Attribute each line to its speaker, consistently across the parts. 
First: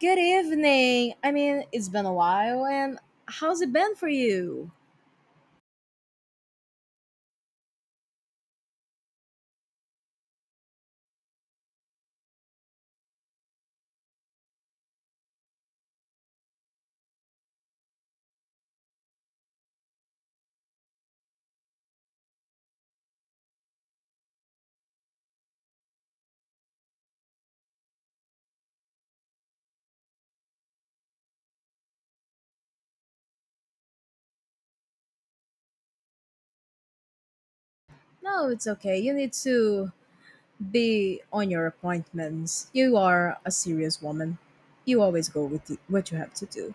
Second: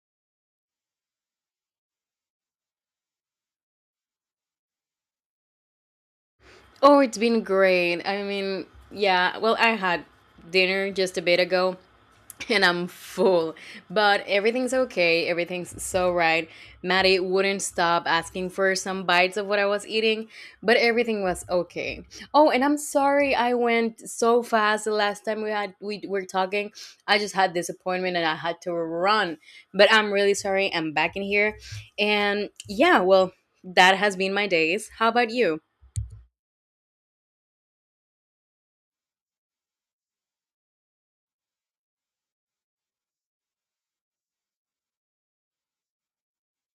Speaker 1: Good evening. I mean, it's been a while, and how's it been for you?
Speaker 2: Oh, it's been great. I mean, yeah, well, I had dinner just a bit ago and I'm full, but everything's okay. Everything's so right. Maddie wouldn't stop asking for some bites of what I was eating, but everything was okay. Oh, and I'm sorry I went so fast the last time we were talking. I just had this appointment and I had to run, but I'm really sorry. I'm back in here. And yeah, well, that has been my days. How about you?
Speaker 1: No, it's okay. You need to be on your appointments. You are a serious woman. You always go with the, what you have to do.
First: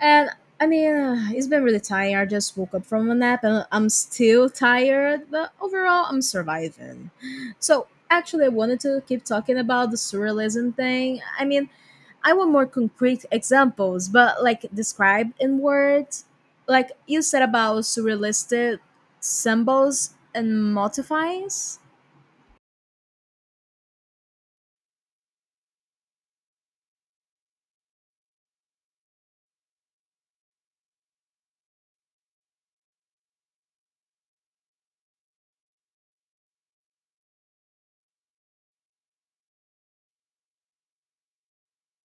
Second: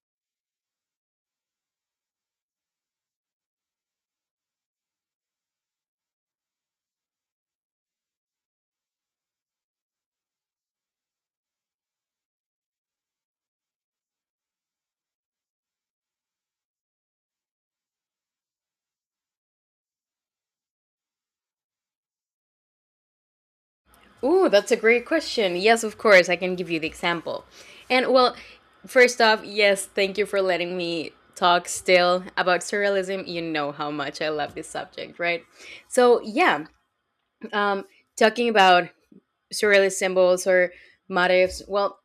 Speaker 1: And it's been really tired. I just woke up from a nap and I'm still tired, but overall, I'm surviving. So, actually, I wanted to keep talking about the surrealism thing. I mean, I want more concrete examples, but like described in words. Like you said about surrealistic symbols and modifiers.
Speaker 2: Ooh, that's a great question. Yes, of course, I can give you the example. And well, first off, yes, thank you for letting me talk still about surrealism. You know how much I love this subject, right? So, yeah, um, talking about surrealist symbols or motifs, well,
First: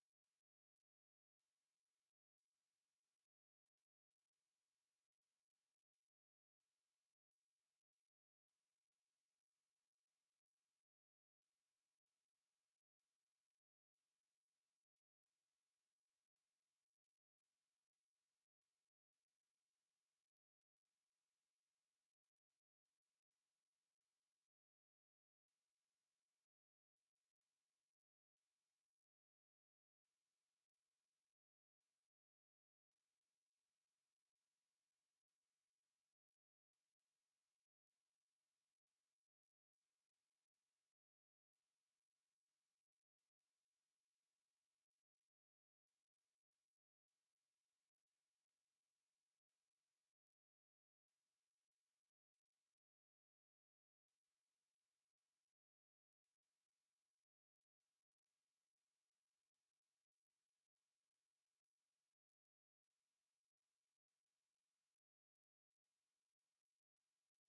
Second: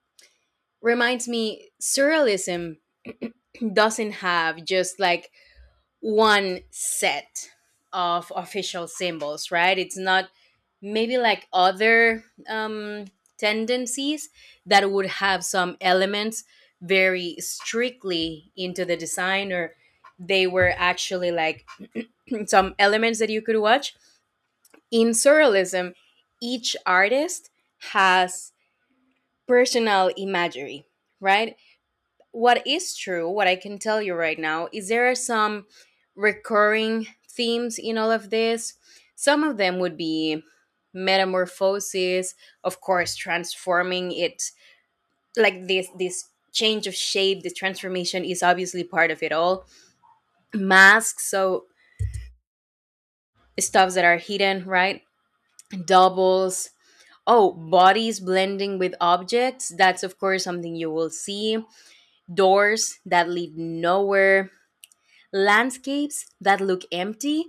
Speaker 2: reminds me surrealism doesn't have just like one set of official symbols, right? It's not maybe like other tendencies that would have some elements very strictly into the design, or they were actually like some elements that you could watch. In surrealism, each artist has personal imagery, right? What is true, what I can tell you right now, is there are some recurring themes in all of this. Some of them would be metamorphosis, of course, transforming it like this change of shape. The transformation is obviously part of it all. Masks, so stuffs that are hidden, right? Doubles. Oh, bodies blending with objects. That's of course something you will see. Doors that lead nowhere, landscapes that look empty,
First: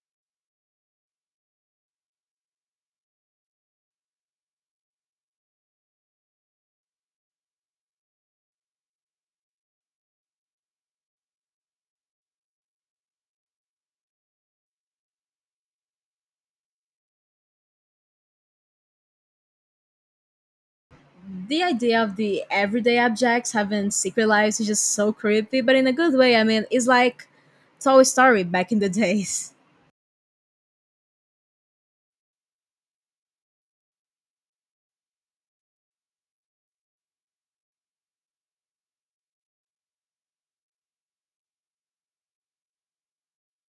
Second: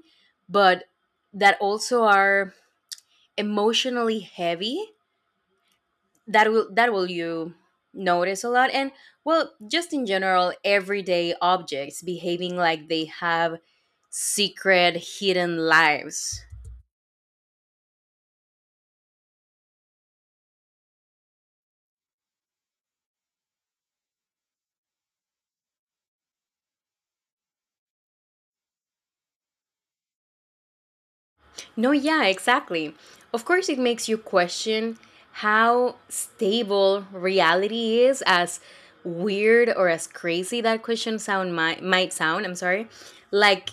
Speaker 2: but that also are emotionally heavy. That will you notice a lot, and well, just in general, everyday objects behaving like they have secret, hidden lives.
Speaker 1: The idea of the everyday objects having secret lives is just so creepy, but in a good way. I mean, it's like Toy Story back in the days.
Speaker 2: No, yeah, exactly. Of course, it makes you question how stable reality is, as weird or as crazy that question sound might sound. I'm sorry. Like,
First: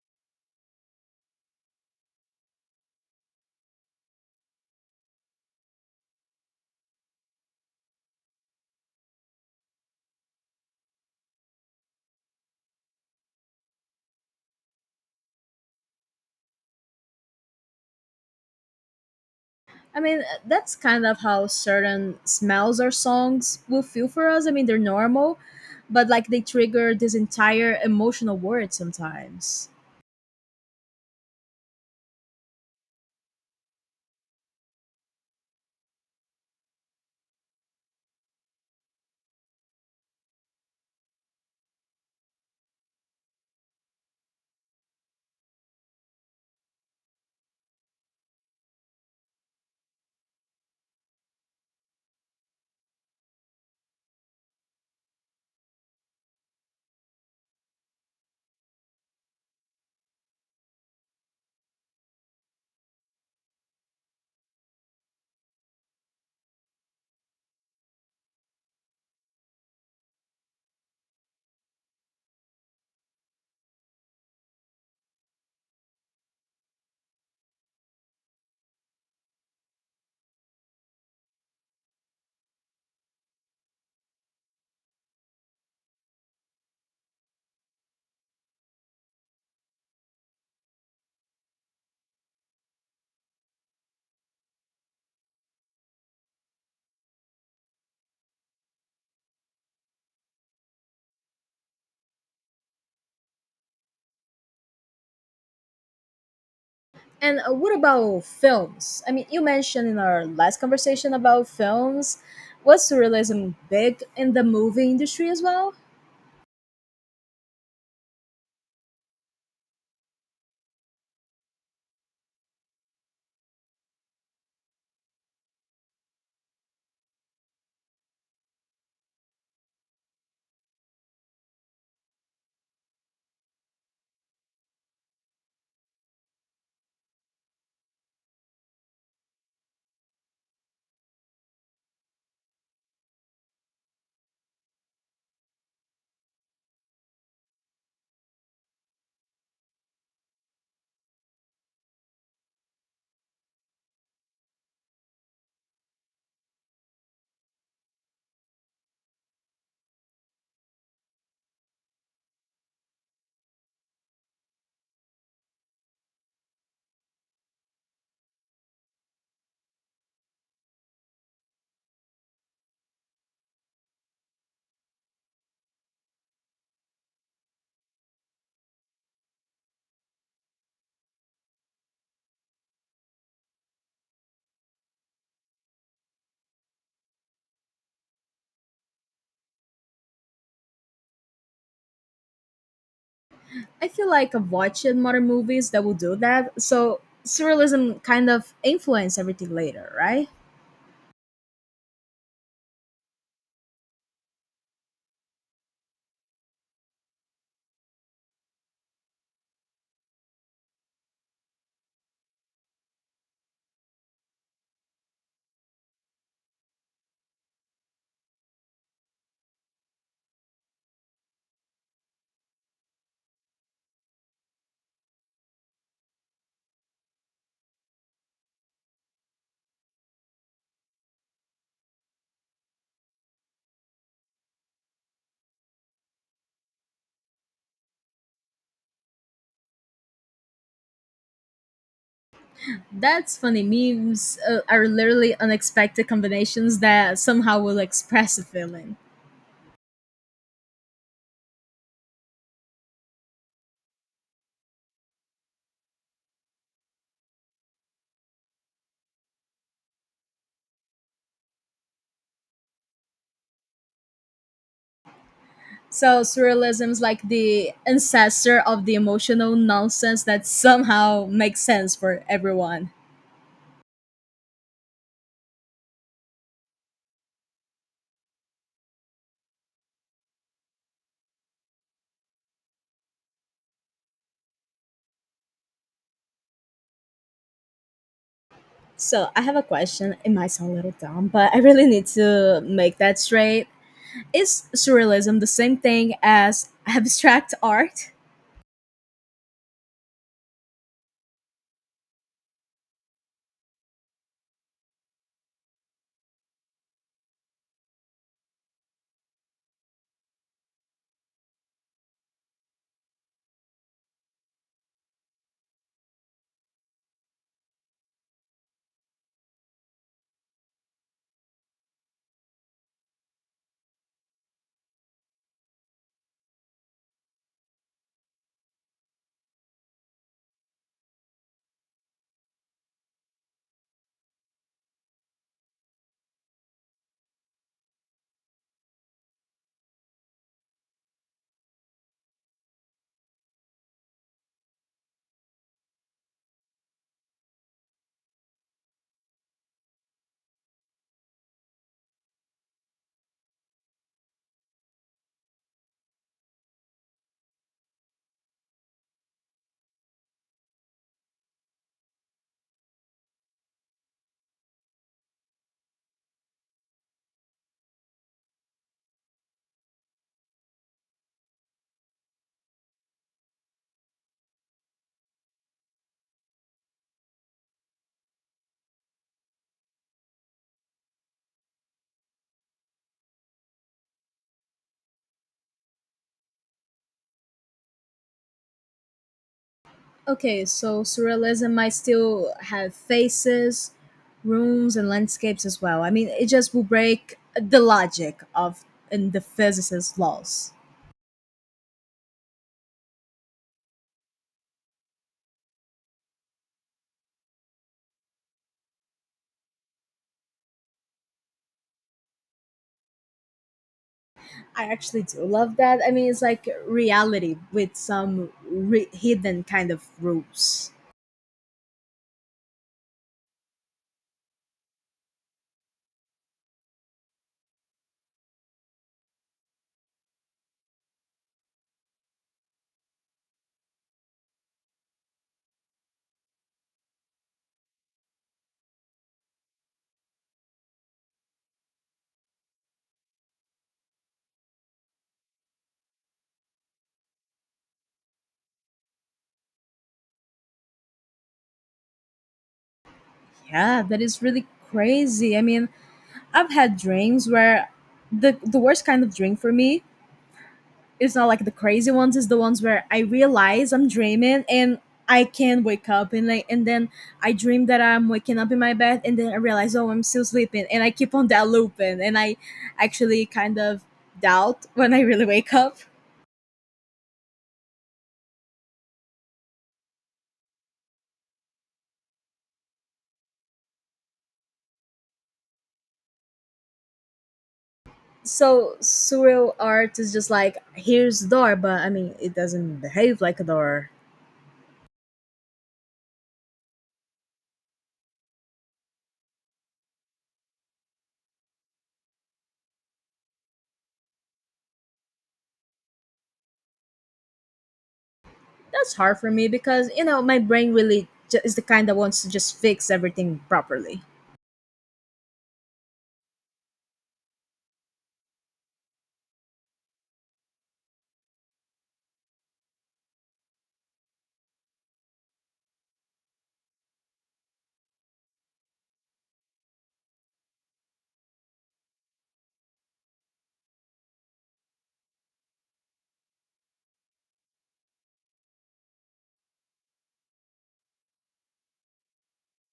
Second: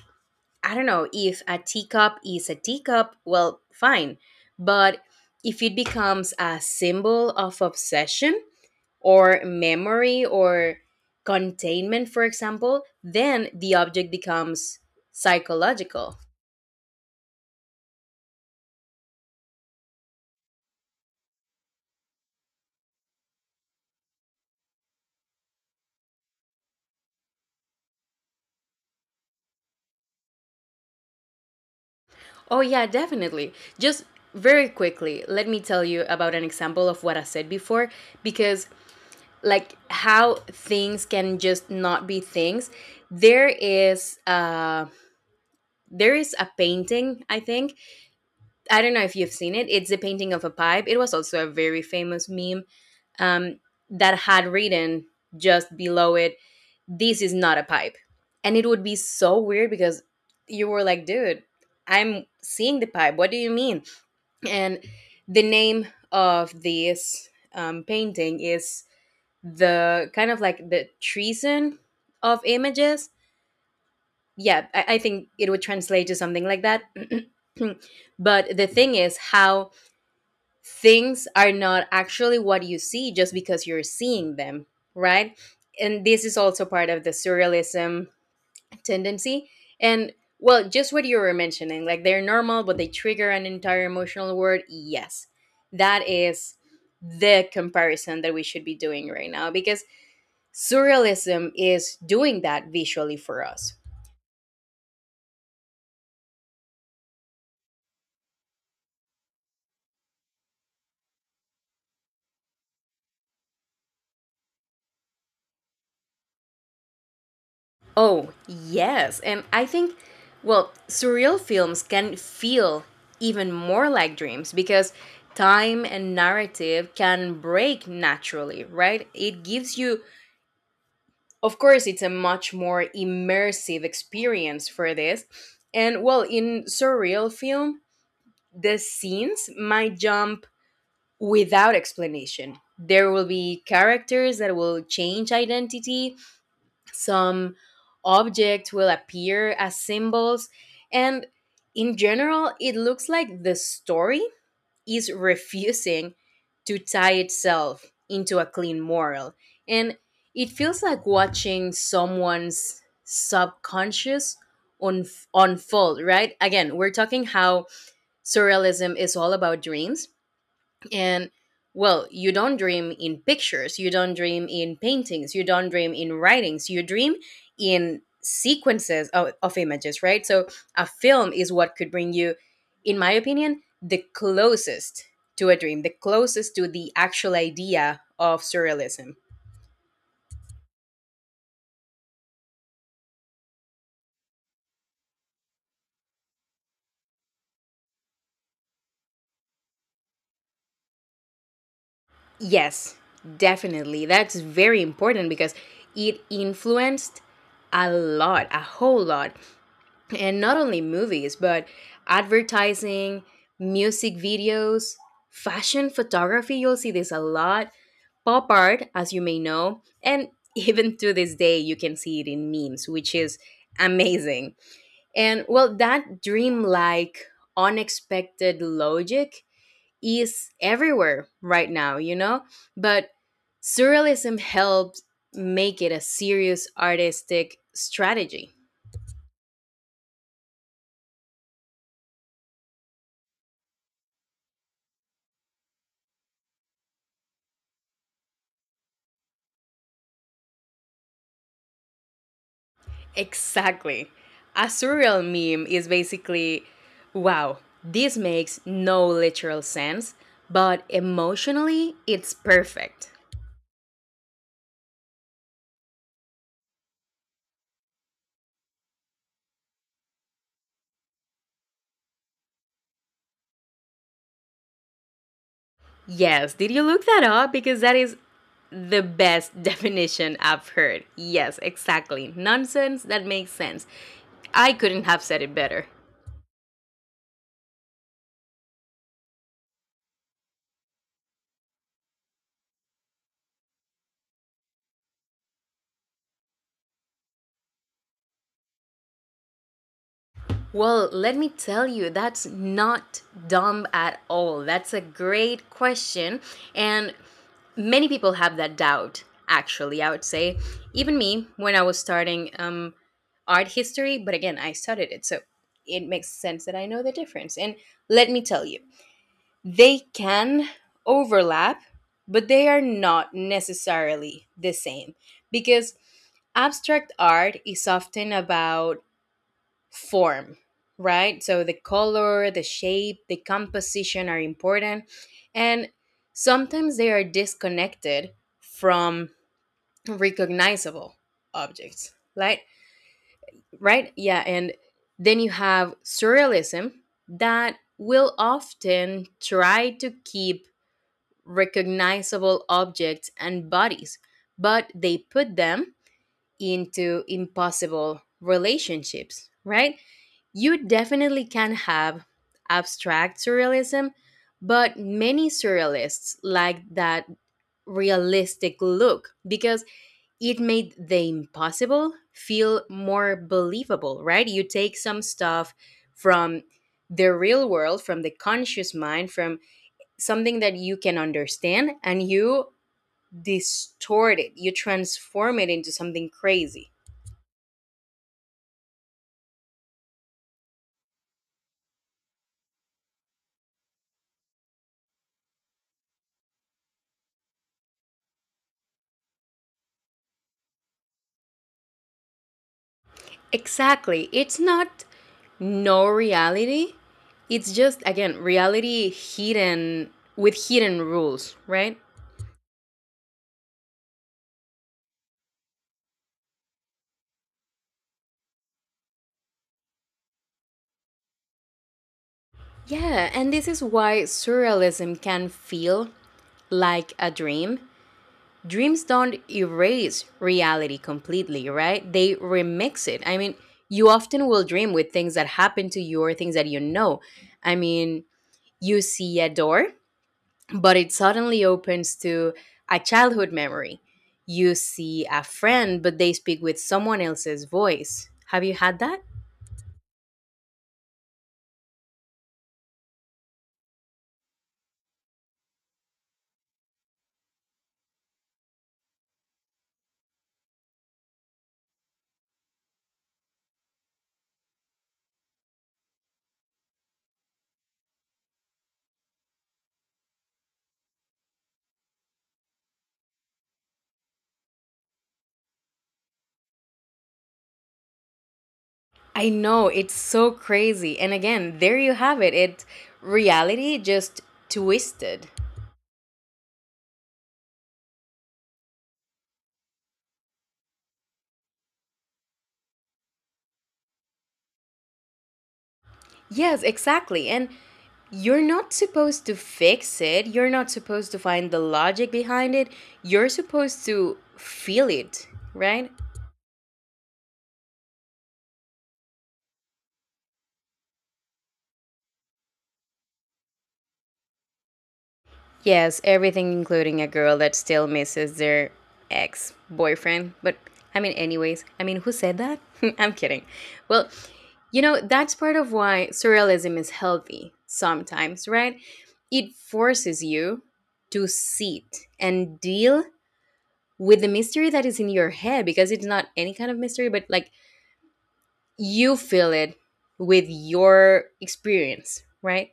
Speaker 2: I don't know if a teacup is a teacup, well, fine. But if it becomes a symbol of obsession or memory or containment, for example, then the object becomes psychological.
Speaker 1: I mean, that's kind of how certain smells or songs will feel for us. I mean, they're normal, but like they trigger this entire emotional world sometimes.
Speaker 2: Oh, yeah, definitely. Just very quickly, let me tell you about an example of what I said before because, like, how things can just not be things. There is, uh, there is a painting, I think. I don't know if you've seen it. It's a painting of a pipe. It was also a very famous meme um, that had written just below it, "This is not a pipe," and it would be so weird because you were like, "Dude, I'm seeing the pipe. What do you mean?" And the name of this painting is the kind of like the treason of images. Yeah, I think it would translate to something like that. But the thing is how things are not actually what you see just because you're seeing them, right? And this is also part of the surrealism tendency. And well, just what you were mentioning, like they're normal, but they trigger an entire emotional word. Yes, that is the comparison that we should be doing right now because surrealism is doing that visually for us.
Speaker 1: And what about films? I mean, you mentioned in our last conversation about films, was surrealism big in the movie industry as well?
Speaker 2: Oh, yes. And I think, well, surreal films can feel even more like dreams because time and narrative can break naturally, right? It gives you, of course, it's a much more immersive experience for this. And well, in surreal film, the scenes might jump without explanation. There will be characters that will change identity, some objects will appear as symbols, and in general it looks like the story is refusing to tie itself into a clean moral, and it feels like watching someone's subconscious un- unfold. Right, again we're talking how surrealism is all about dreams. And well, you don't dream in pictures, you don't dream in paintings, you don't dream in writings, you dream in sequences of images, right? So a film is what could bring you, in my opinion, the closest to a dream, the closest to the actual idea of surrealism.
Speaker 1: I feel like I've watched modern movies that will do that. So surrealism kind of influenced everything later, right?
Speaker 2: Yes, definitely. That's very important because it influenced a lot, a whole lot, and not only movies but advertising, music videos, fashion photography, you'll see this a lot, pop art as you may know, and even to this day you can see it in memes, which is amazing. And well, that dreamlike unexpected logic is everywhere right now, you know, but surrealism helps make it a serious artistic strategy.
Speaker 1: That's funny. Memes are literally unexpected combinations that somehow will express a feeling.
Speaker 2: Exactly. A surreal meme is basically, wow, this makes no literal sense, but emotionally it's perfect.
Speaker 1: So surrealism is like the ancestor of the emotional nonsense that somehow makes sense for everyone.
Speaker 2: Yes, did you look that up? Because that is the best definition I've heard. Yes, exactly. Nonsense that makes sense. I couldn't have said it better.
Speaker 1: So I have a question. It might sound a little dumb, but I really need to make that straight. Is surrealism the same thing as abstract art?
Speaker 2: Well, let me tell you, that's not dumb at all. That's a great question. And many people have that doubt, actually, I would say. Even me, when I was starting art history, but again, I studied it. So it makes sense that I know the difference. And let me tell you, they can overlap, but they are not necessarily the same. Because abstract art is often about form, right? So the color, the shape, the composition are important. And sometimes they are disconnected from recognizable objects, right? Right? Yeah. And then you have surrealism that will often try to keep recognizable objects and bodies, but they put them into impossible relationships, right? You definitely can have abstract surrealism, but many surrealists like that realistic look because it made the impossible feel more believable, right? You take some stuff from the real world, from the conscious mind, from something that you can understand, and you distort it, you transform it into something crazy.
Speaker 1: Okay, so surrealism might still have faces, rooms, and landscapes as well. I mean, it just will break the logic of and the physicist's laws.
Speaker 2: Exactly. It's not no reality. It's just again reality hidden with hidden rules, right?
Speaker 1: I actually do love that. I mean, it's like reality with some hidden kind of rules.
Speaker 2: Yeah, and this is why surrealism can feel like a dream. Dreams don't erase reality completely, right? They remix it. I mean, you often will dream with things that happen to you or things that you know. I mean, you see a door but it suddenly opens to a childhood memory. You see a friend, but they speak with someone else's voice. Have you had that?
Speaker 1: Yeah, that is really crazy. I mean, I've had dreams where the worst kind of dream for me, it's not like the crazy ones, it's the ones where I realize I'm dreaming and I can wake up, and like, and then I dream that I'm waking up in my bed and then I realize, oh, I'm still sleeping, and I keep on that looping, and I actually kind of doubt when I really wake up.
Speaker 2: I know, it's so crazy. And again, there you have it. It's reality just twisted.
Speaker 1: So surreal art is just like, here's the door, but I mean, it doesn't behave like a door.
Speaker 2: Yes, exactly. And you're not supposed to fix it. You're not supposed to find the logic behind it. You're supposed to feel it, right?
Speaker 1: That's hard for me because you know my brain really is the kind that wants to just fix everything properly.
Speaker 2: Yes, everything, including a girl that still misses their ex boyfriend. But I mean, anyways, I mean, who said that? I'm kidding. Well, you know, that's part of why surrealism is healthy sometimes, right? It forces you to sit and deal with the mystery that is in your head because it's not any kind of mystery, but like you feel it with your experience, right?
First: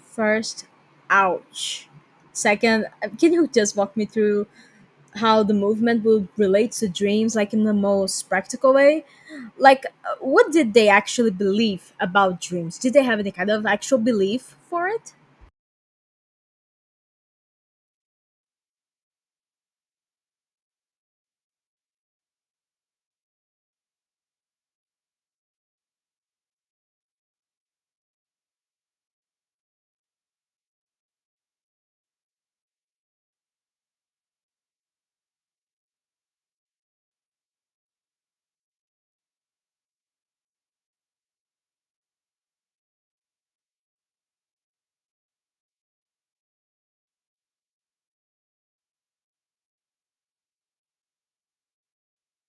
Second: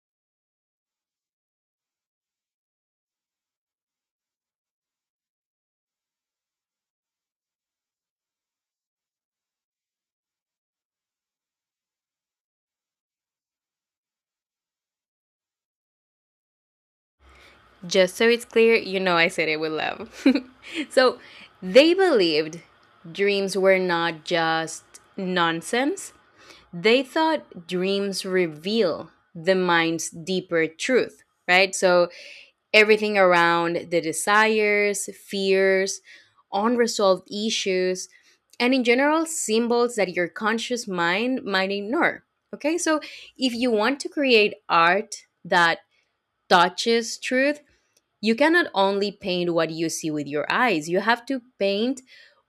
Speaker 1: First, ouch. Second, can you just walk me through how the movement would relate to dreams, like in the most practical way? Like, what did they actually believe about dreams? Did they have any kind of actual belief for it?
Speaker 2: Just so it's clear, you know I said it with love. So they believed dreams were not just nonsense, they thought dreams reveal the mind's deeper truth, right? So everything around the desires, fears, unresolved issues, and in general, symbols that your conscious mind might ignore. Okay, so if you want to create art that touches truth, you cannot only paint what you see with your eyes, you have to paint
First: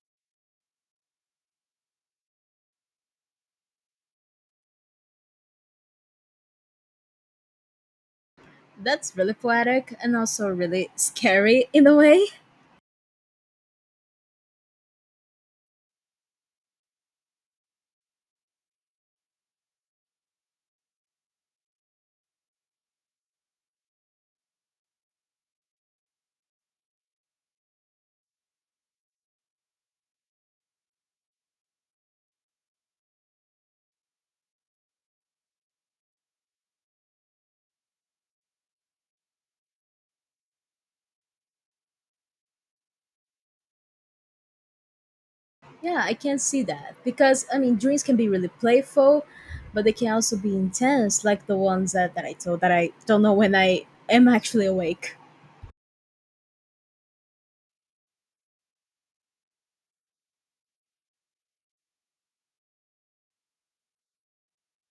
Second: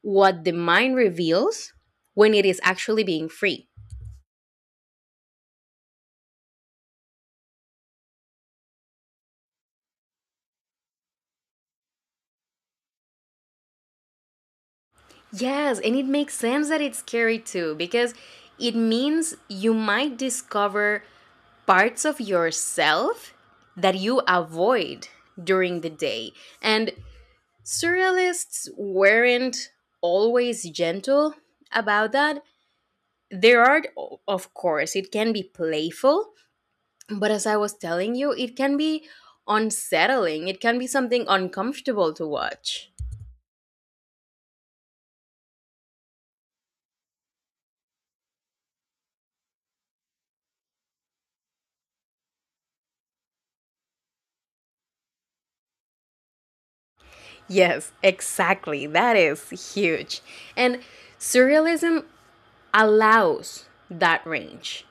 Speaker 2: what the mind reveals when it is actually being free.
Speaker 1: That's really poetic and also really scary in a way.
Speaker 2: Yes, and it makes sense that it's scary too because it means you might discover parts of yourself that you avoid during the day. And surrealists weren't always gentle about that. There are, of course, it can be playful, but as I was telling you, it can be unsettling, it can be something uncomfortable to watch.
Speaker 1: Yeah, I can see that because I mean, dreams can be really playful, but they can also be intense, like the ones that, I told, that I don't know when I am actually awake.
Speaker 2: Yes, exactly. That is huge. And surrealism allows that range.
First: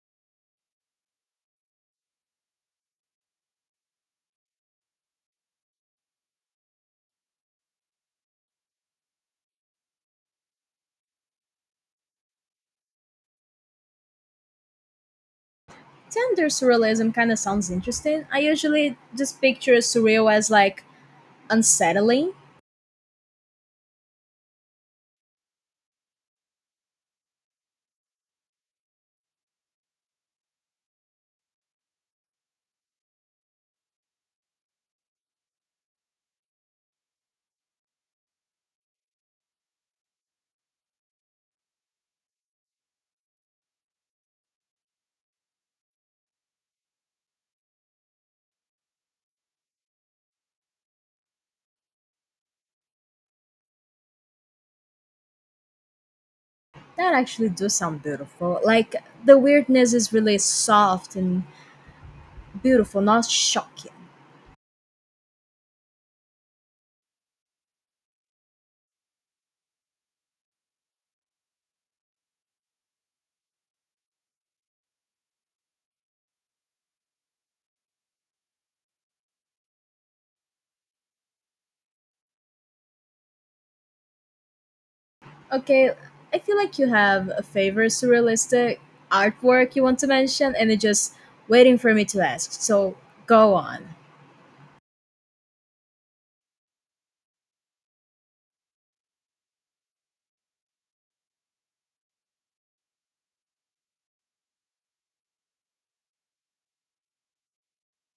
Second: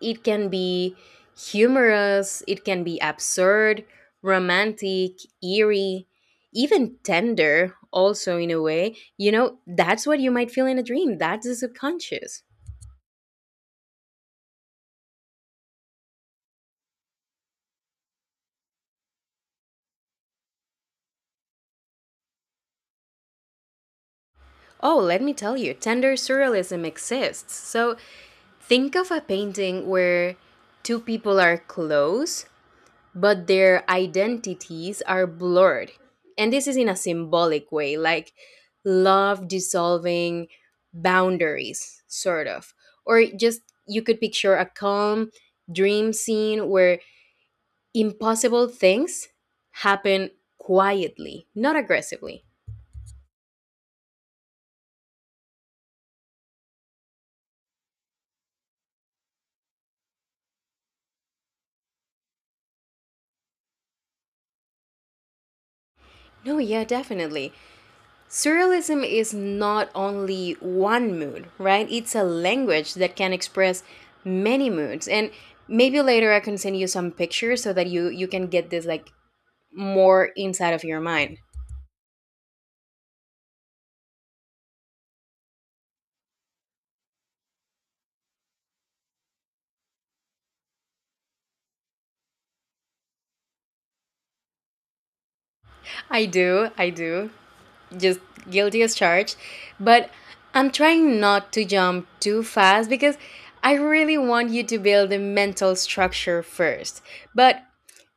Speaker 2: It can be humorous, it can be absurd, romantic, eerie, even tender also in a way, you know, that's what you might feel in a dream, that's the subconscious.
Speaker 1: Tender surrealism kind of sounds interesting. I usually just picture surreal as like unsettling.
Speaker 2: Oh, let me tell you, tender surrealism exists. So think of a painting where two people are close, but their identities are blurred. And this is in a symbolic way, like love dissolving boundaries, sort of. Or just, you could picture a calm dream scene where impossible things happen quietly, not aggressively.
Speaker 1: That actually does sound beautiful. Like the weirdness is really soft and beautiful, not shocking.
Speaker 2: No, yeah, definitely. Surrealism is not only one mood, right? It's a language that can express many moods. And maybe later I can send you some pictures so that you can get this like more inside of your mind.
Speaker 1: Okay, I feel like you have a favorite surrealistic artwork you want to mention, and it's just waiting for me to ask. So go on.
Speaker 2: I do, I do. Just guilty as charged, but I'm trying not to jump too fast because I really want you to build a mental structure first. But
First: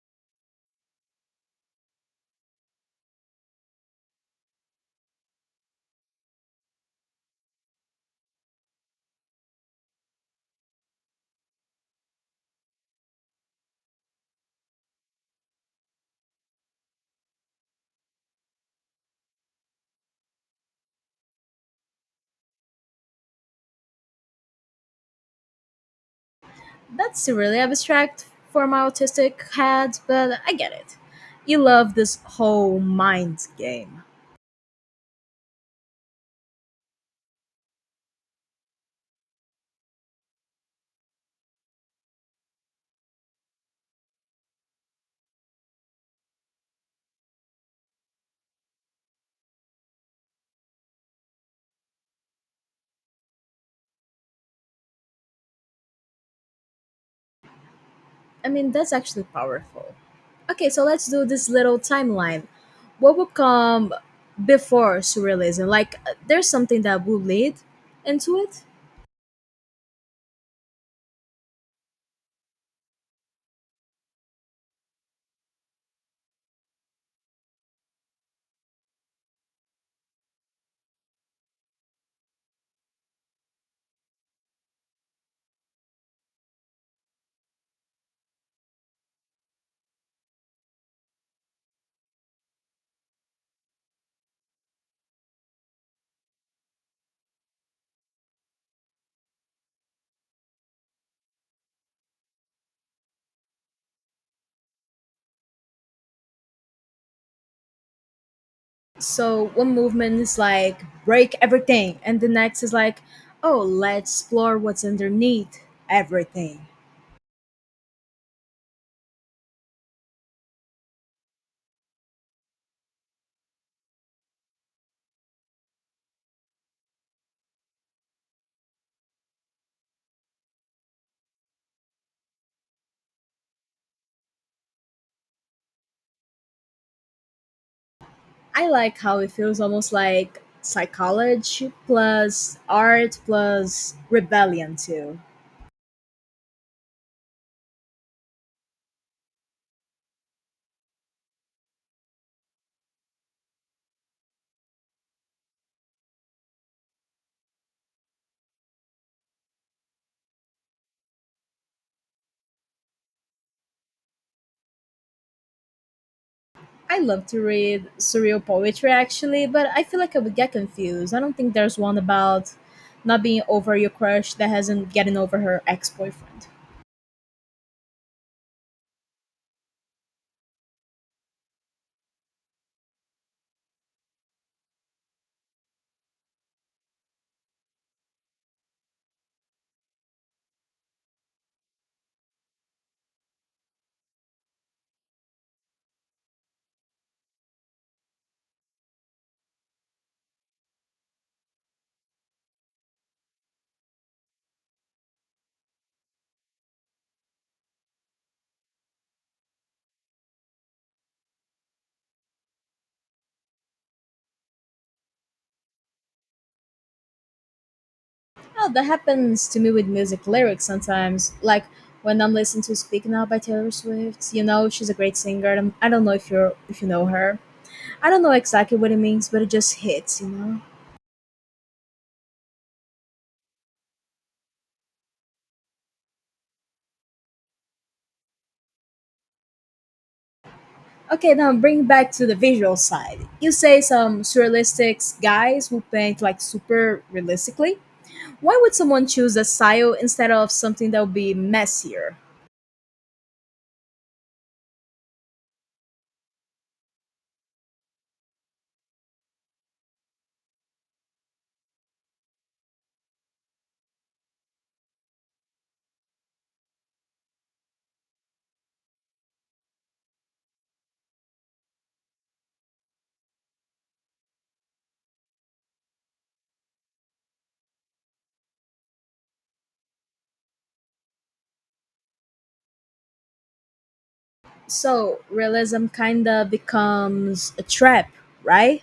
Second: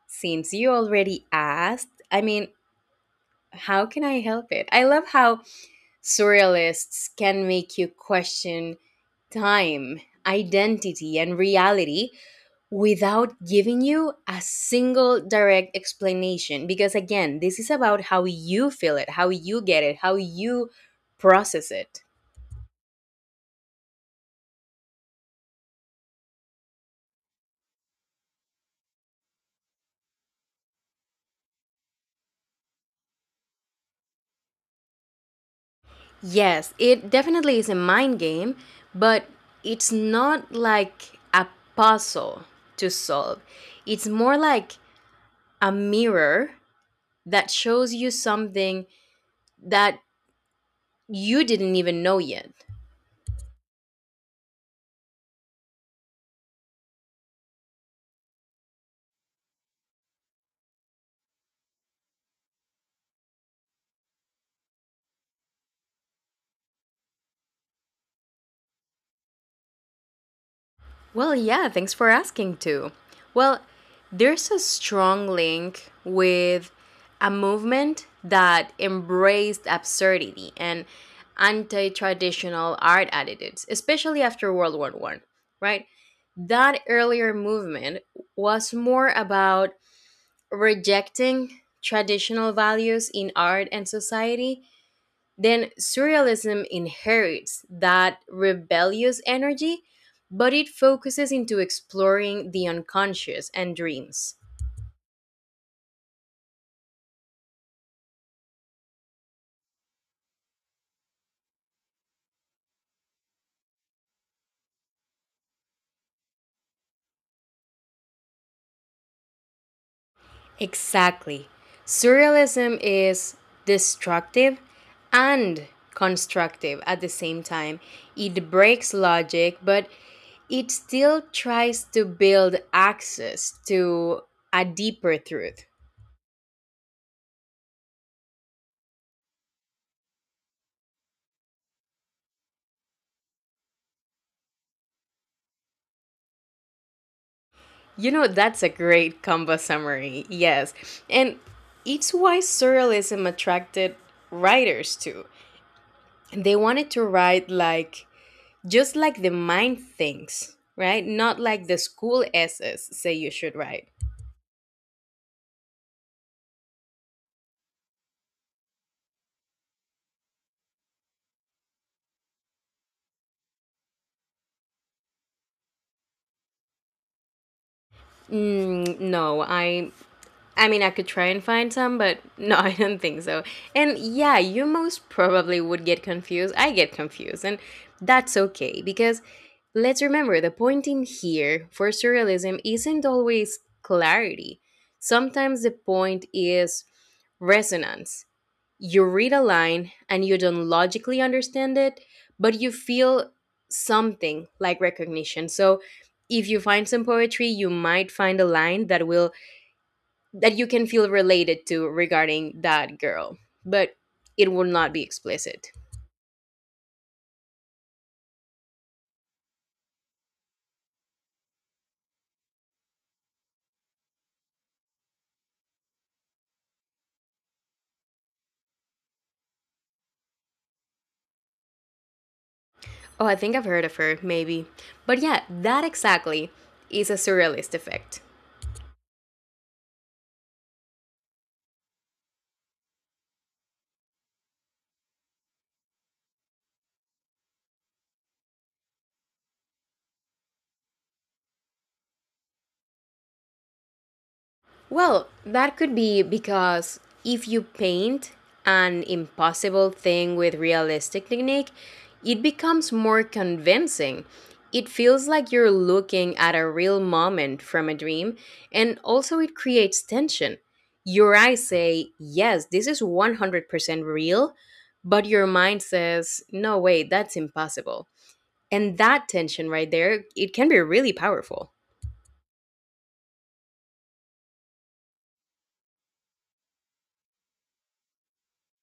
Speaker 2: since you already asked, I mean, how can I help it? I love how surrealists can make you question time, identity, and reality without giving you a single direct explanation. Because again, this is about how you feel it, how you get it, how you process it.
Speaker 1: That's really abstract for my autistic head, but I get it. You love this whole mind game.
Speaker 2: Yes, it definitely is a mind game, but it's not like a puzzle to solve. It's more like a mirror that shows you something that you didn't even know yet.
Speaker 1: I mean, that's actually powerful. Okay, so let's do this little timeline. What would come before surrealism? Like, there's something that would lead into it.
Speaker 2: Well, yeah, thanks for asking too. Well, there's a strong link with a movement that embraced absurdity and anti-traditional art attitudes, especially after World War 1, right? That earlier movement was more about rejecting traditional values in art and society, then surrealism inherits that rebellious energy, but it focuses into exploring the unconscious and dreams.
Speaker 1: So, one movement is like, break everything, and the next is like, oh, let's explore what's underneath everything.
Speaker 2: Exactly. Surrealism is destructive and constructive at the same time. It breaks logic, but it still tries to build access to a deeper truth.
Speaker 1: I like how it feels almost like psychology plus art plus rebellion, too.
Speaker 2: You know, that's a great combo summary. Yes. And it's why surrealism attracted writers too. They wanted to write like just like the mind thinks, right? Not like the school essays say you should write.
Speaker 1: I love to read surreal poetry actually, but I feel like I would get confused. I don't think there's one about not being over your crush that hasn't getting over her ex boyfriend.
Speaker 2: Mm, no, I mean, I could try and find some, but no, I don't think so. And yeah, you most probably would get confused. I get confused, and that's okay because let's remember the point in here for surrealism isn't always clarity. Sometimes the point is resonance. You read a line and you don't logically understand it, but you feel something like recognition. So if you find some poetry, you might find a line that you can feel related to regarding that girl, but it will not be explicit.
Speaker 1: Oh, that happens to me with music lyrics sometimes. Like when I'm listening to Speak Now by Taylor Swift, you know, she's a great singer and I don't know if you know her. I don't know exactly what it means, but it just hits, you know?
Speaker 2: Oh, I think I've heard of her, maybe. But yeah, that exactly is a surrealist effect.
Speaker 1: Okay, now bring back to the visual side. You say some surrealistic guys who paint like super realistically. Why would someone choose a style instead of something that would be messier?
Speaker 2: Well, that could be because if you paint an impossible thing with realistic technique, it becomes more convincing. It feels like you're looking at a real moment from a dream, and also it creates tension. Your eyes say, "Yes, this is 100% real," but your mind says, "No, wait, that's impossible." And that tension right there, it can be really powerful.
Speaker 1: So realism kinda becomes a trap, right?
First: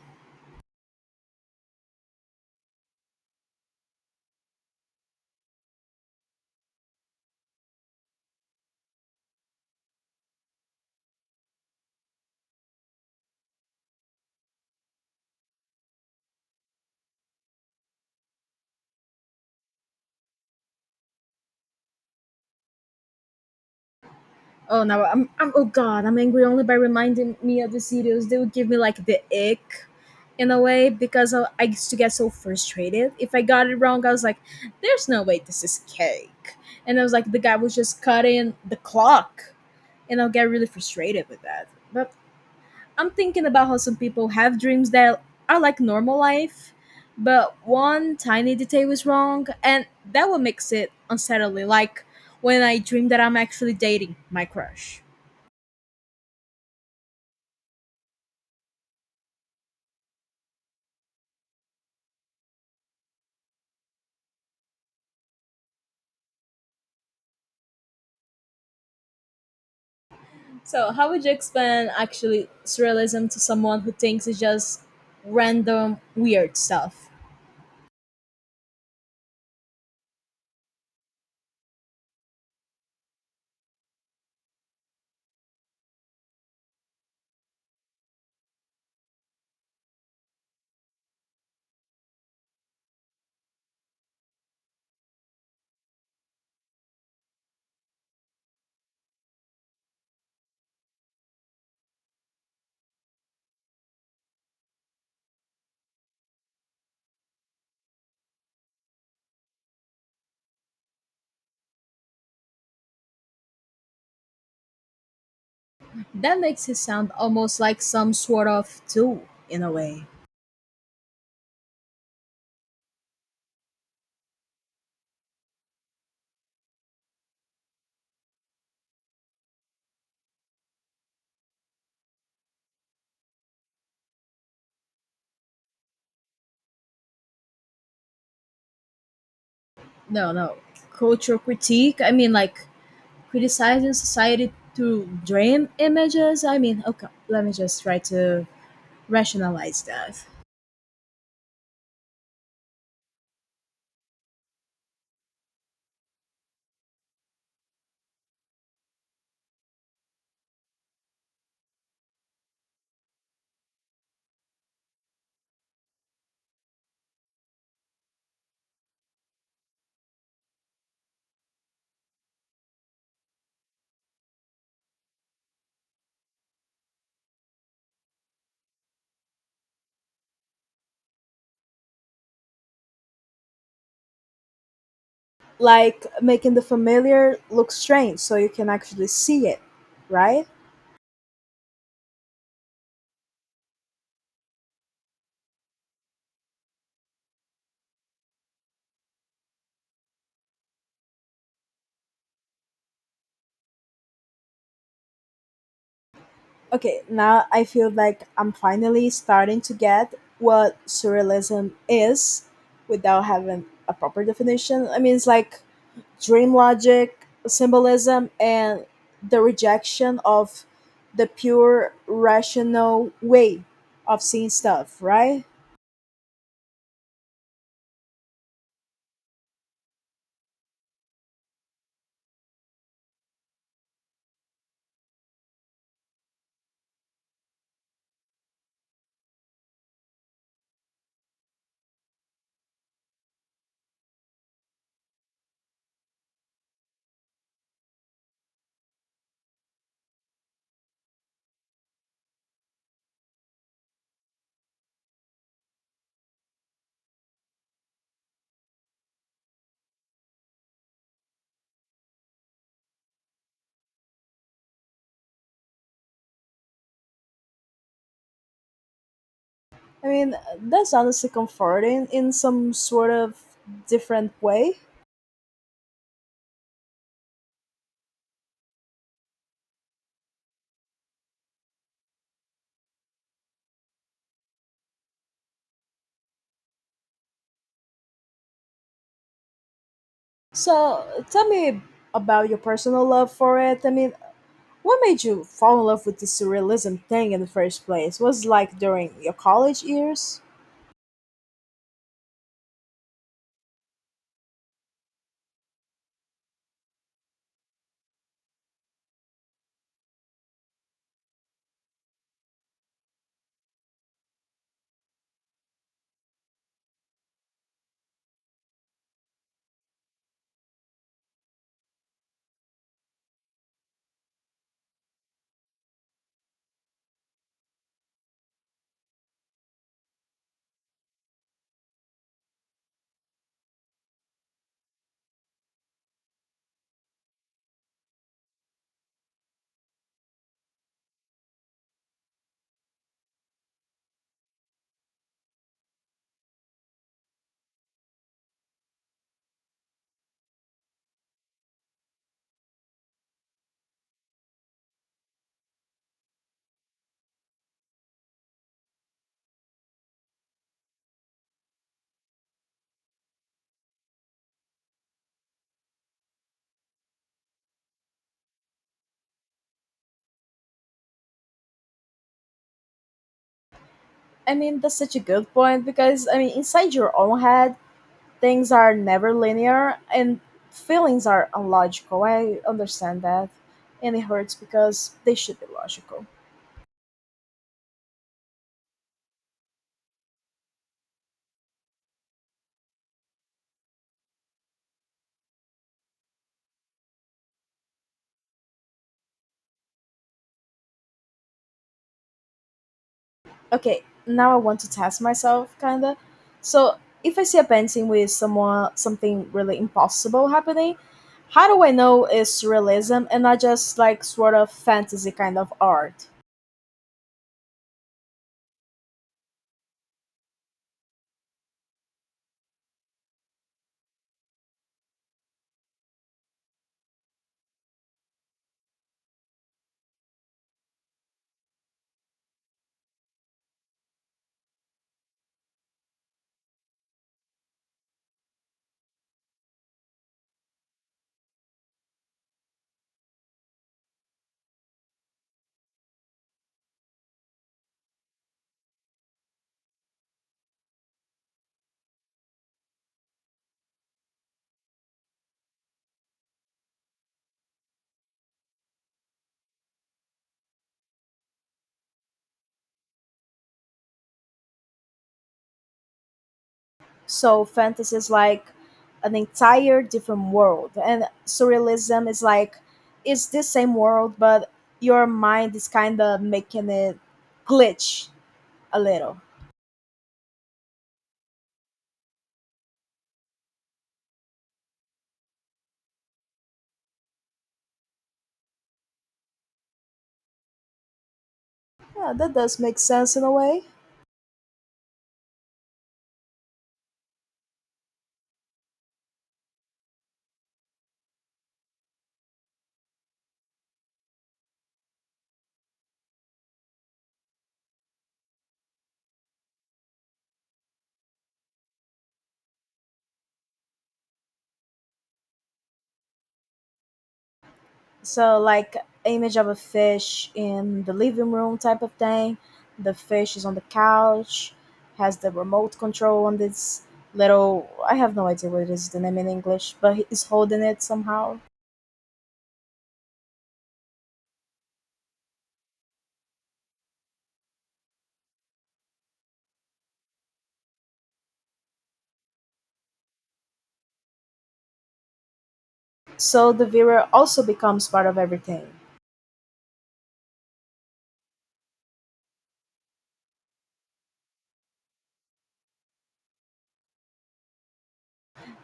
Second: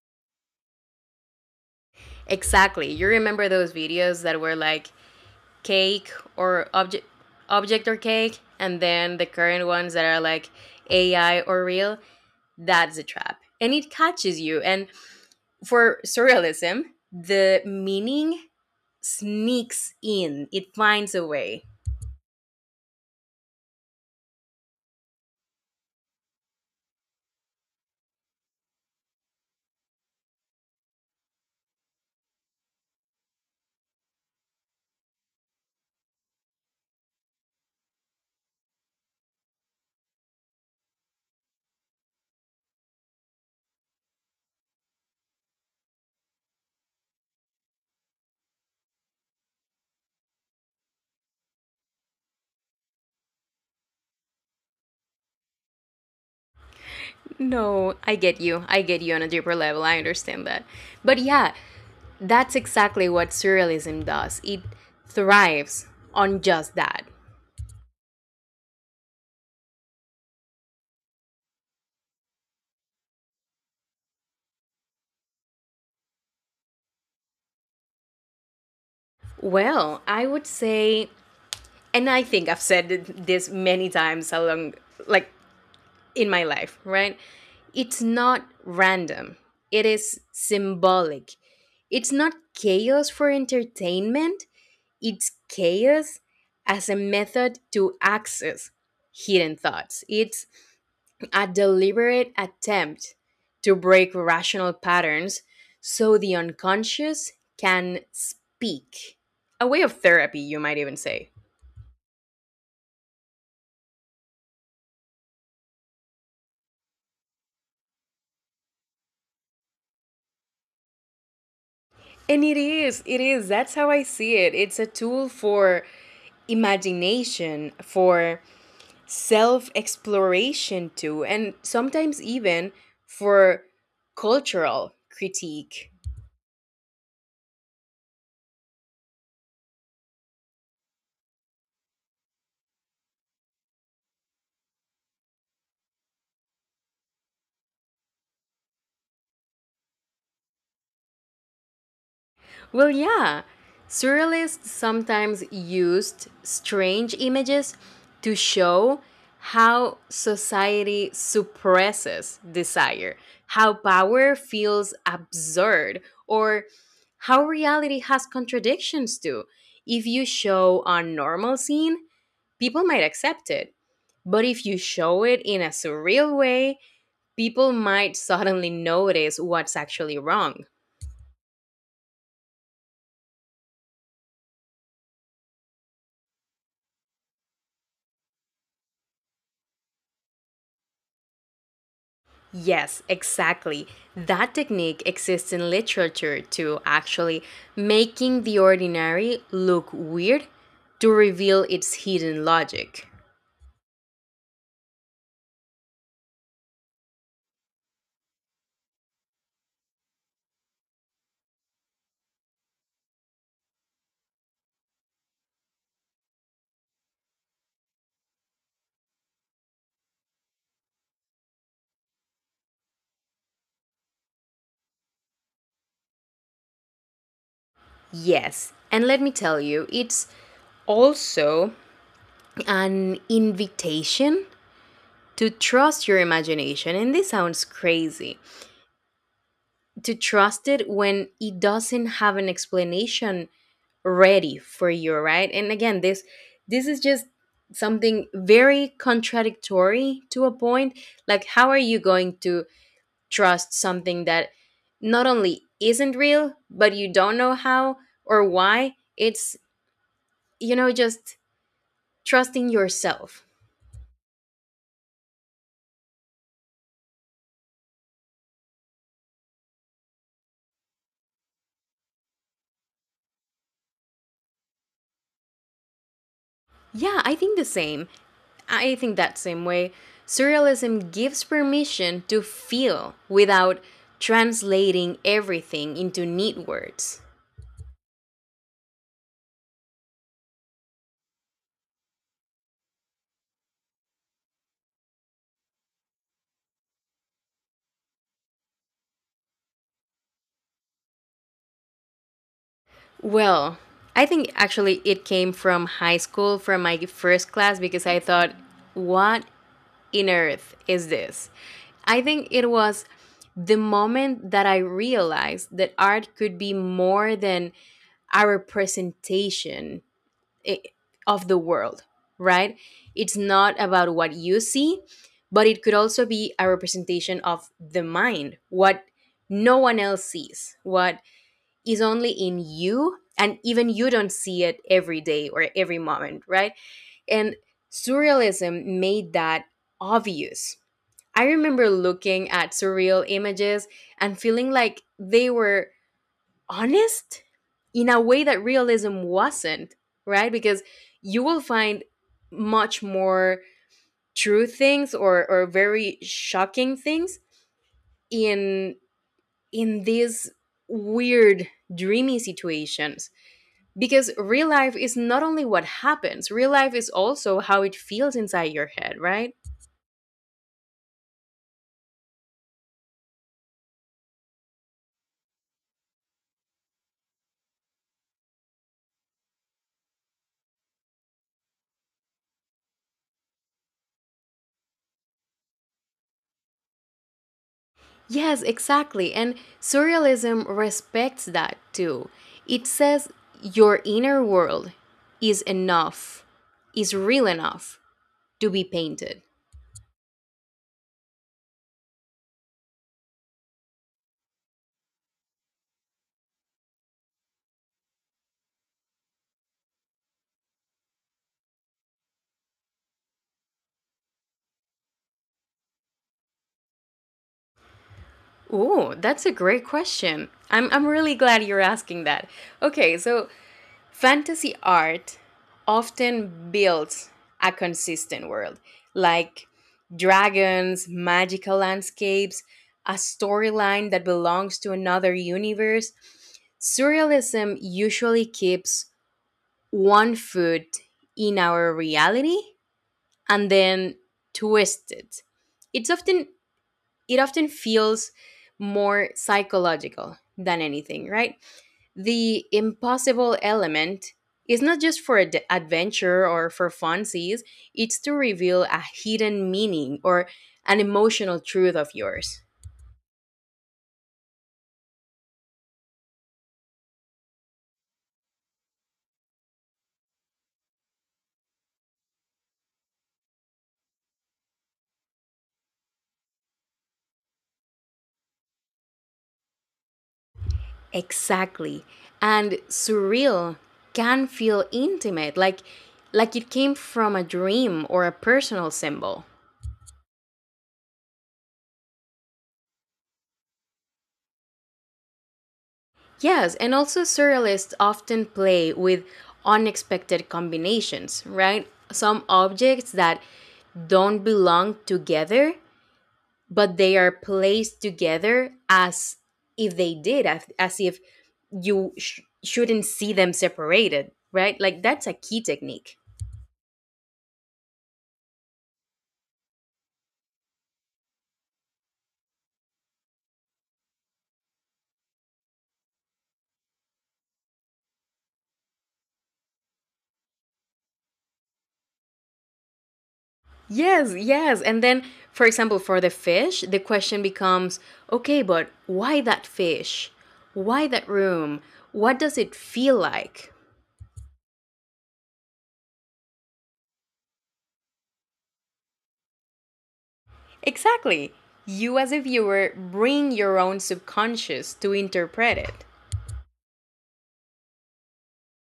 Speaker 2: Exactly. You remember those videos that were like, cake or object, object or cake and then the current ones that are like AI or real? That's a trap, and it catches you, and for surrealism, the meaning sneaks in, it finds a way.
Speaker 1: Oh no, I'm oh god, I'm angry only by reminding me of the videos. They would give me like the ick in a way because I used to get so frustrated. If I got it wrong, I was like, there's no way this is cake. And I was like, the guy was just cutting the clock. And I'll get really frustrated with that. But I'm thinking about how some people have dreams that are like normal life, but one tiny detail is wrong, and that what makes it unsettling. Like when I dream that I'm actually dating my crush.
Speaker 2: No, I get you, on a deeper level, I understand that, but yeah, that's exactly what surrealism does. It thrives on just that.
Speaker 1: So, how would you explain actually surrealism to someone who thinks it's just random weird stuff?
Speaker 2: Well, I would say, and I think I've said this many times along, like in my life, right? It's not random, it is symbolic. It's not chaos for entertainment, it's chaos as a method to access hidden thoughts. It's a deliberate attempt to break rational patterns so the unconscious can speak. A way of therapy, you might even say.
Speaker 1: That makes it sound almost like some sort of tool in a way.
Speaker 2: And it is, it is. That's how I see it. It's a tool for imagination, for self exploration, too, and sometimes even for cultural critique.
Speaker 1: No, no, cultural critique. I mean, like criticizing society through dream images. I mean, okay, let me just try to rationalize that.
Speaker 2: Well, yeah. Surrealists sometimes used strange images to show how society suppresses desire, how power feels absurd, or how reality has contradictions to. If you show a normal scene, people might accept it. But if you show it in a surreal way, people might suddenly notice what's actually wrong.
Speaker 1: Like making the familiar look strange so you can actually see it, right?
Speaker 2: Yes, exactly. That technique exists in literature too, actually, making the ordinary look weird to reveal its hidden logic.
Speaker 1: Okay, now I feel like I'm finally starting to get what surrealism is without having a proper definition. I mean, it's like dream logic, symbolism, and the rejection of the pure rational way of seeing stuff, right?
Speaker 2: Yes, and let me tell you, it's also an invitation to trust your imagination. And this sounds crazy, to trust it when it doesn't have an explanation ready for you, right? And again, this is just something very contradictory to a point, like, how are you going to trust something that not only isn't real, but you don't know how or why it's, you know, just trusting yourself.
Speaker 1: I mean, that's honestly comforting in some sort of different way.
Speaker 2: Yeah, I think the same. I think that same way. Surrealism gives permission to feel without translating everything into neat words.
Speaker 1: So, tell me about your personal love for it. I mean, what made you fall in love with this surrealism thing in the first place? Was it like during your college years?
Speaker 2: Well, I think actually it came from high school, from my first class, because I thought, what in earth is this? I think it was the moment that I realized that art could be more than our representation i- of the world, right? It's not about what you see, but it could also be a representation of the mind, what no one else sees, what is only in you, and even you don't see it every day or every moment, right? And surrealism made that obvious. I remember looking at surreal images and feeling like they were honest in a way that realism wasn't, right? Because you will find much more true things, or very shocking things in these weird, dreamy situations, because real life is not only what happens, real life is also how it feels inside your head, right?
Speaker 1: I mean, that's such a good point because I mean, inside your own head, things are never linear and feelings are illogical. I understand that. And it hurts because they should be logical.
Speaker 2: Yes, exactly. And surrealism respects that too. It says your inner world is enough, is real enough to be painted.
Speaker 1: Okay, now I want to test myself kinda. So if I see a painting with someone something really impossible happening, how do I know it's realism and not just like sort of fantasy kind of art?
Speaker 2: Ooh, that's a great question. I'm really glad you're asking that. Okay, so fantasy art often builds a consistent world, like dragons, magical landscapes, a storyline that belongs to another universe. Surrealism usually keeps one foot in our reality and then twists it. It's often it often feels more psychological than anything, right? The impossible element is not just for adventure or for funsies, it's to reveal a hidden meaning or an emotional truth of yours.
Speaker 1: So fantasy is like an entire different world, and surrealism is like it's the same world, but your mind is kind of making it glitch a little.
Speaker 2: Exactly. And surreal can feel intimate, like it came from a dream or a personal symbol.
Speaker 1: Yeah, that does make sense in a way.
Speaker 2: Yes, and also surrealists often play with unexpected combinations, right? Some objects that don't belong together, but they are placed together as if they did, as if you shouldn't see them separated, right? Like, that's a key technique.
Speaker 1: So like image of a fish in the living room type of thing. The fish is on the couch, has the remote control on this little. I have no idea what it is the name in English, but he's holding it somehow.
Speaker 2: Yes, yes. And then, for example, for the fish, the question becomes, okay, but why that fish? Why that room? What does it feel like?
Speaker 1: So the viewer also becomes part of everything.
Speaker 2: Exactly. You, as a viewer, bring your own subconscious to interpret it.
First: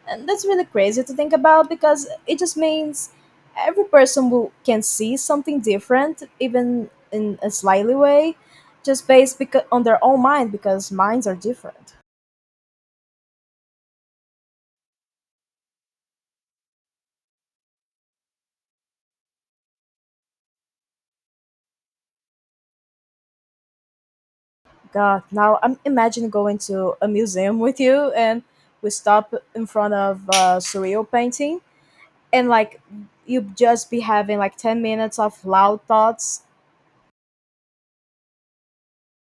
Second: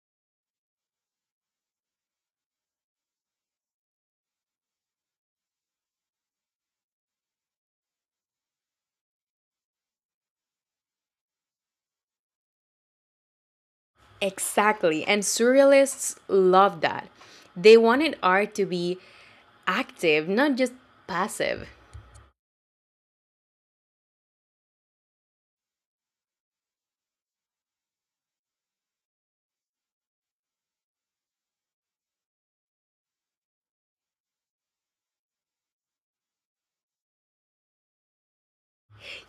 Speaker 1: And that's really crazy to think about because it just means every person can see something different, even in a slightly way, just based on their own mind because minds are different.
Speaker 2: Exactly. And surrealists love that. They wanted art to be active, not just passive.
Speaker 1: God, now I'm imagine going to a museum with you and we stop in front of a surreal painting and like you just be having like 10 minutes of loud thoughts.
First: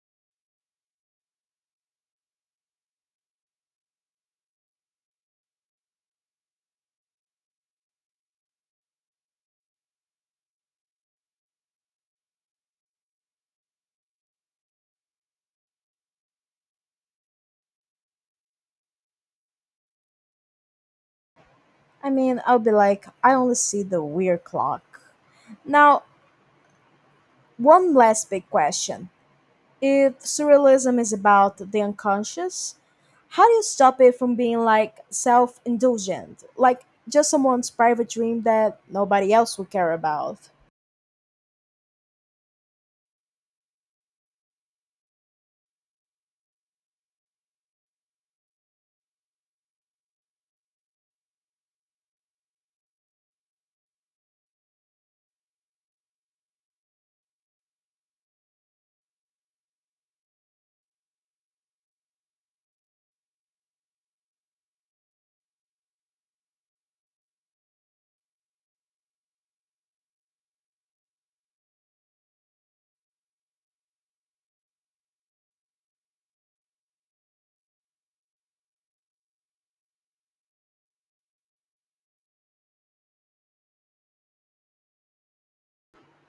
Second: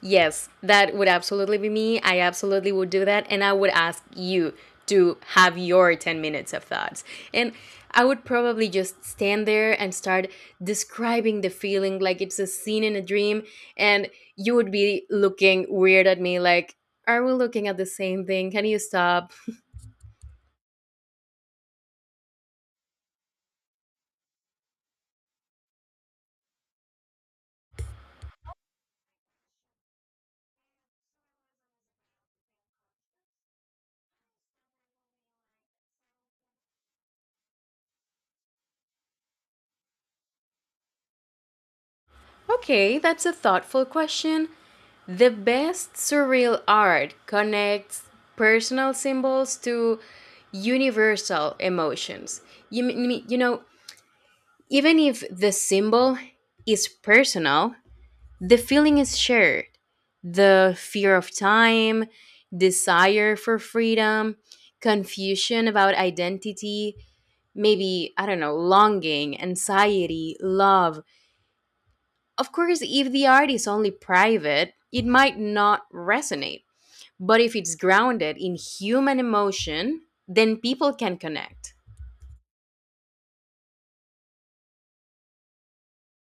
Speaker 2: Yes, that would absolutely be me. I absolutely would do that. And I would ask you to have your 10 minutes of thoughts. And I would probably just stand there and start describing the feeling like it's a scene in a dream. And you would be looking weird at me, like, are we looking at the same thing? Can you stop?
Speaker 1: I mean, I'll be like, I only see the weird clock. Now, one last big question. If surrealism is about the unconscious, how do you stop it from being like self indulgent? Like just someone's private dream that nobody else would care about.
Speaker 2: Okay, that's a thoughtful question. The best surreal art connects personal symbols to universal emotions. You, you know, even if the symbol is personal, the feeling is shared. The fear of time, desire for freedom, confusion about identity, maybe, I don't know, longing, anxiety, love. Of course, if the art is only private, it might not resonate, but if it's grounded in human emotion, then people can connect.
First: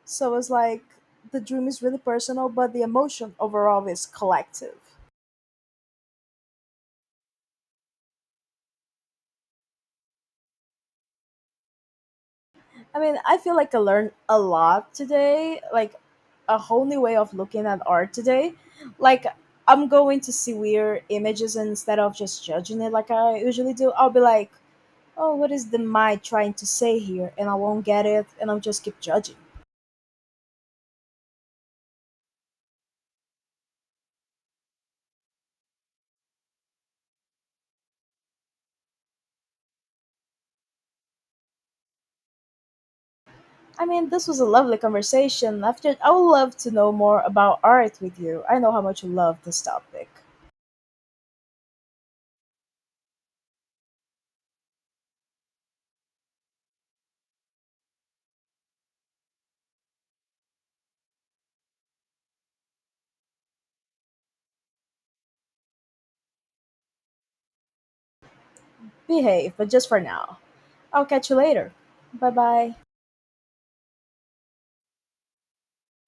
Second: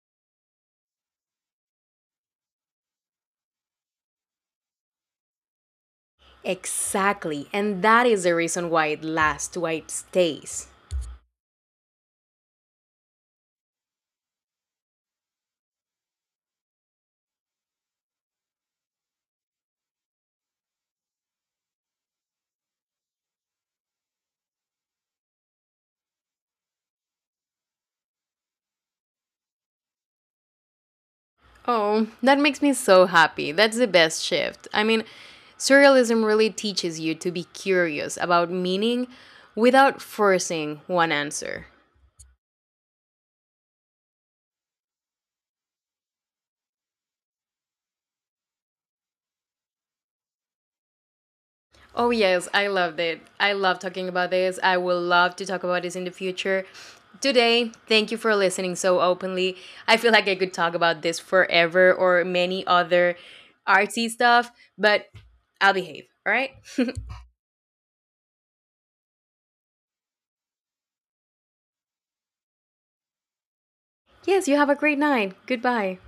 Speaker 1: So it's like the dream is really personal, but the emotion overall is collective.
Speaker 2: Exactly. And that is the reason why it lasts, why it stays.
Speaker 1: I mean, I feel like I learned a lot today, like a whole new way of looking at art today. Like, I'm going to see weird images and instead of just judging it like I usually do. I'll be like, oh, what is the mind trying to say here? And I won't get it, and I'll just keep judging.
Speaker 2: Oh, that makes me so happy. That's the best shift. I mean, surrealism really teaches you to be curious about meaning without forcing one answer.
Speaker 1: I mean, this was a lovely conversation. After, I would love to know more about art with you. I know how much you love this topic.
Speaker 2: Oh, yes, I loved it. I love talking about this. I will love to talk about this in the future. Today, thank you for listening so openly. I feel like I could talk about this forever, or many other artsy stuff, but I'll behave, all right?
Speaker 1: Behave, but just for now. I'll catch you later. Bye bye.
Speaker 2: Yes, you have a great night. Goodbye.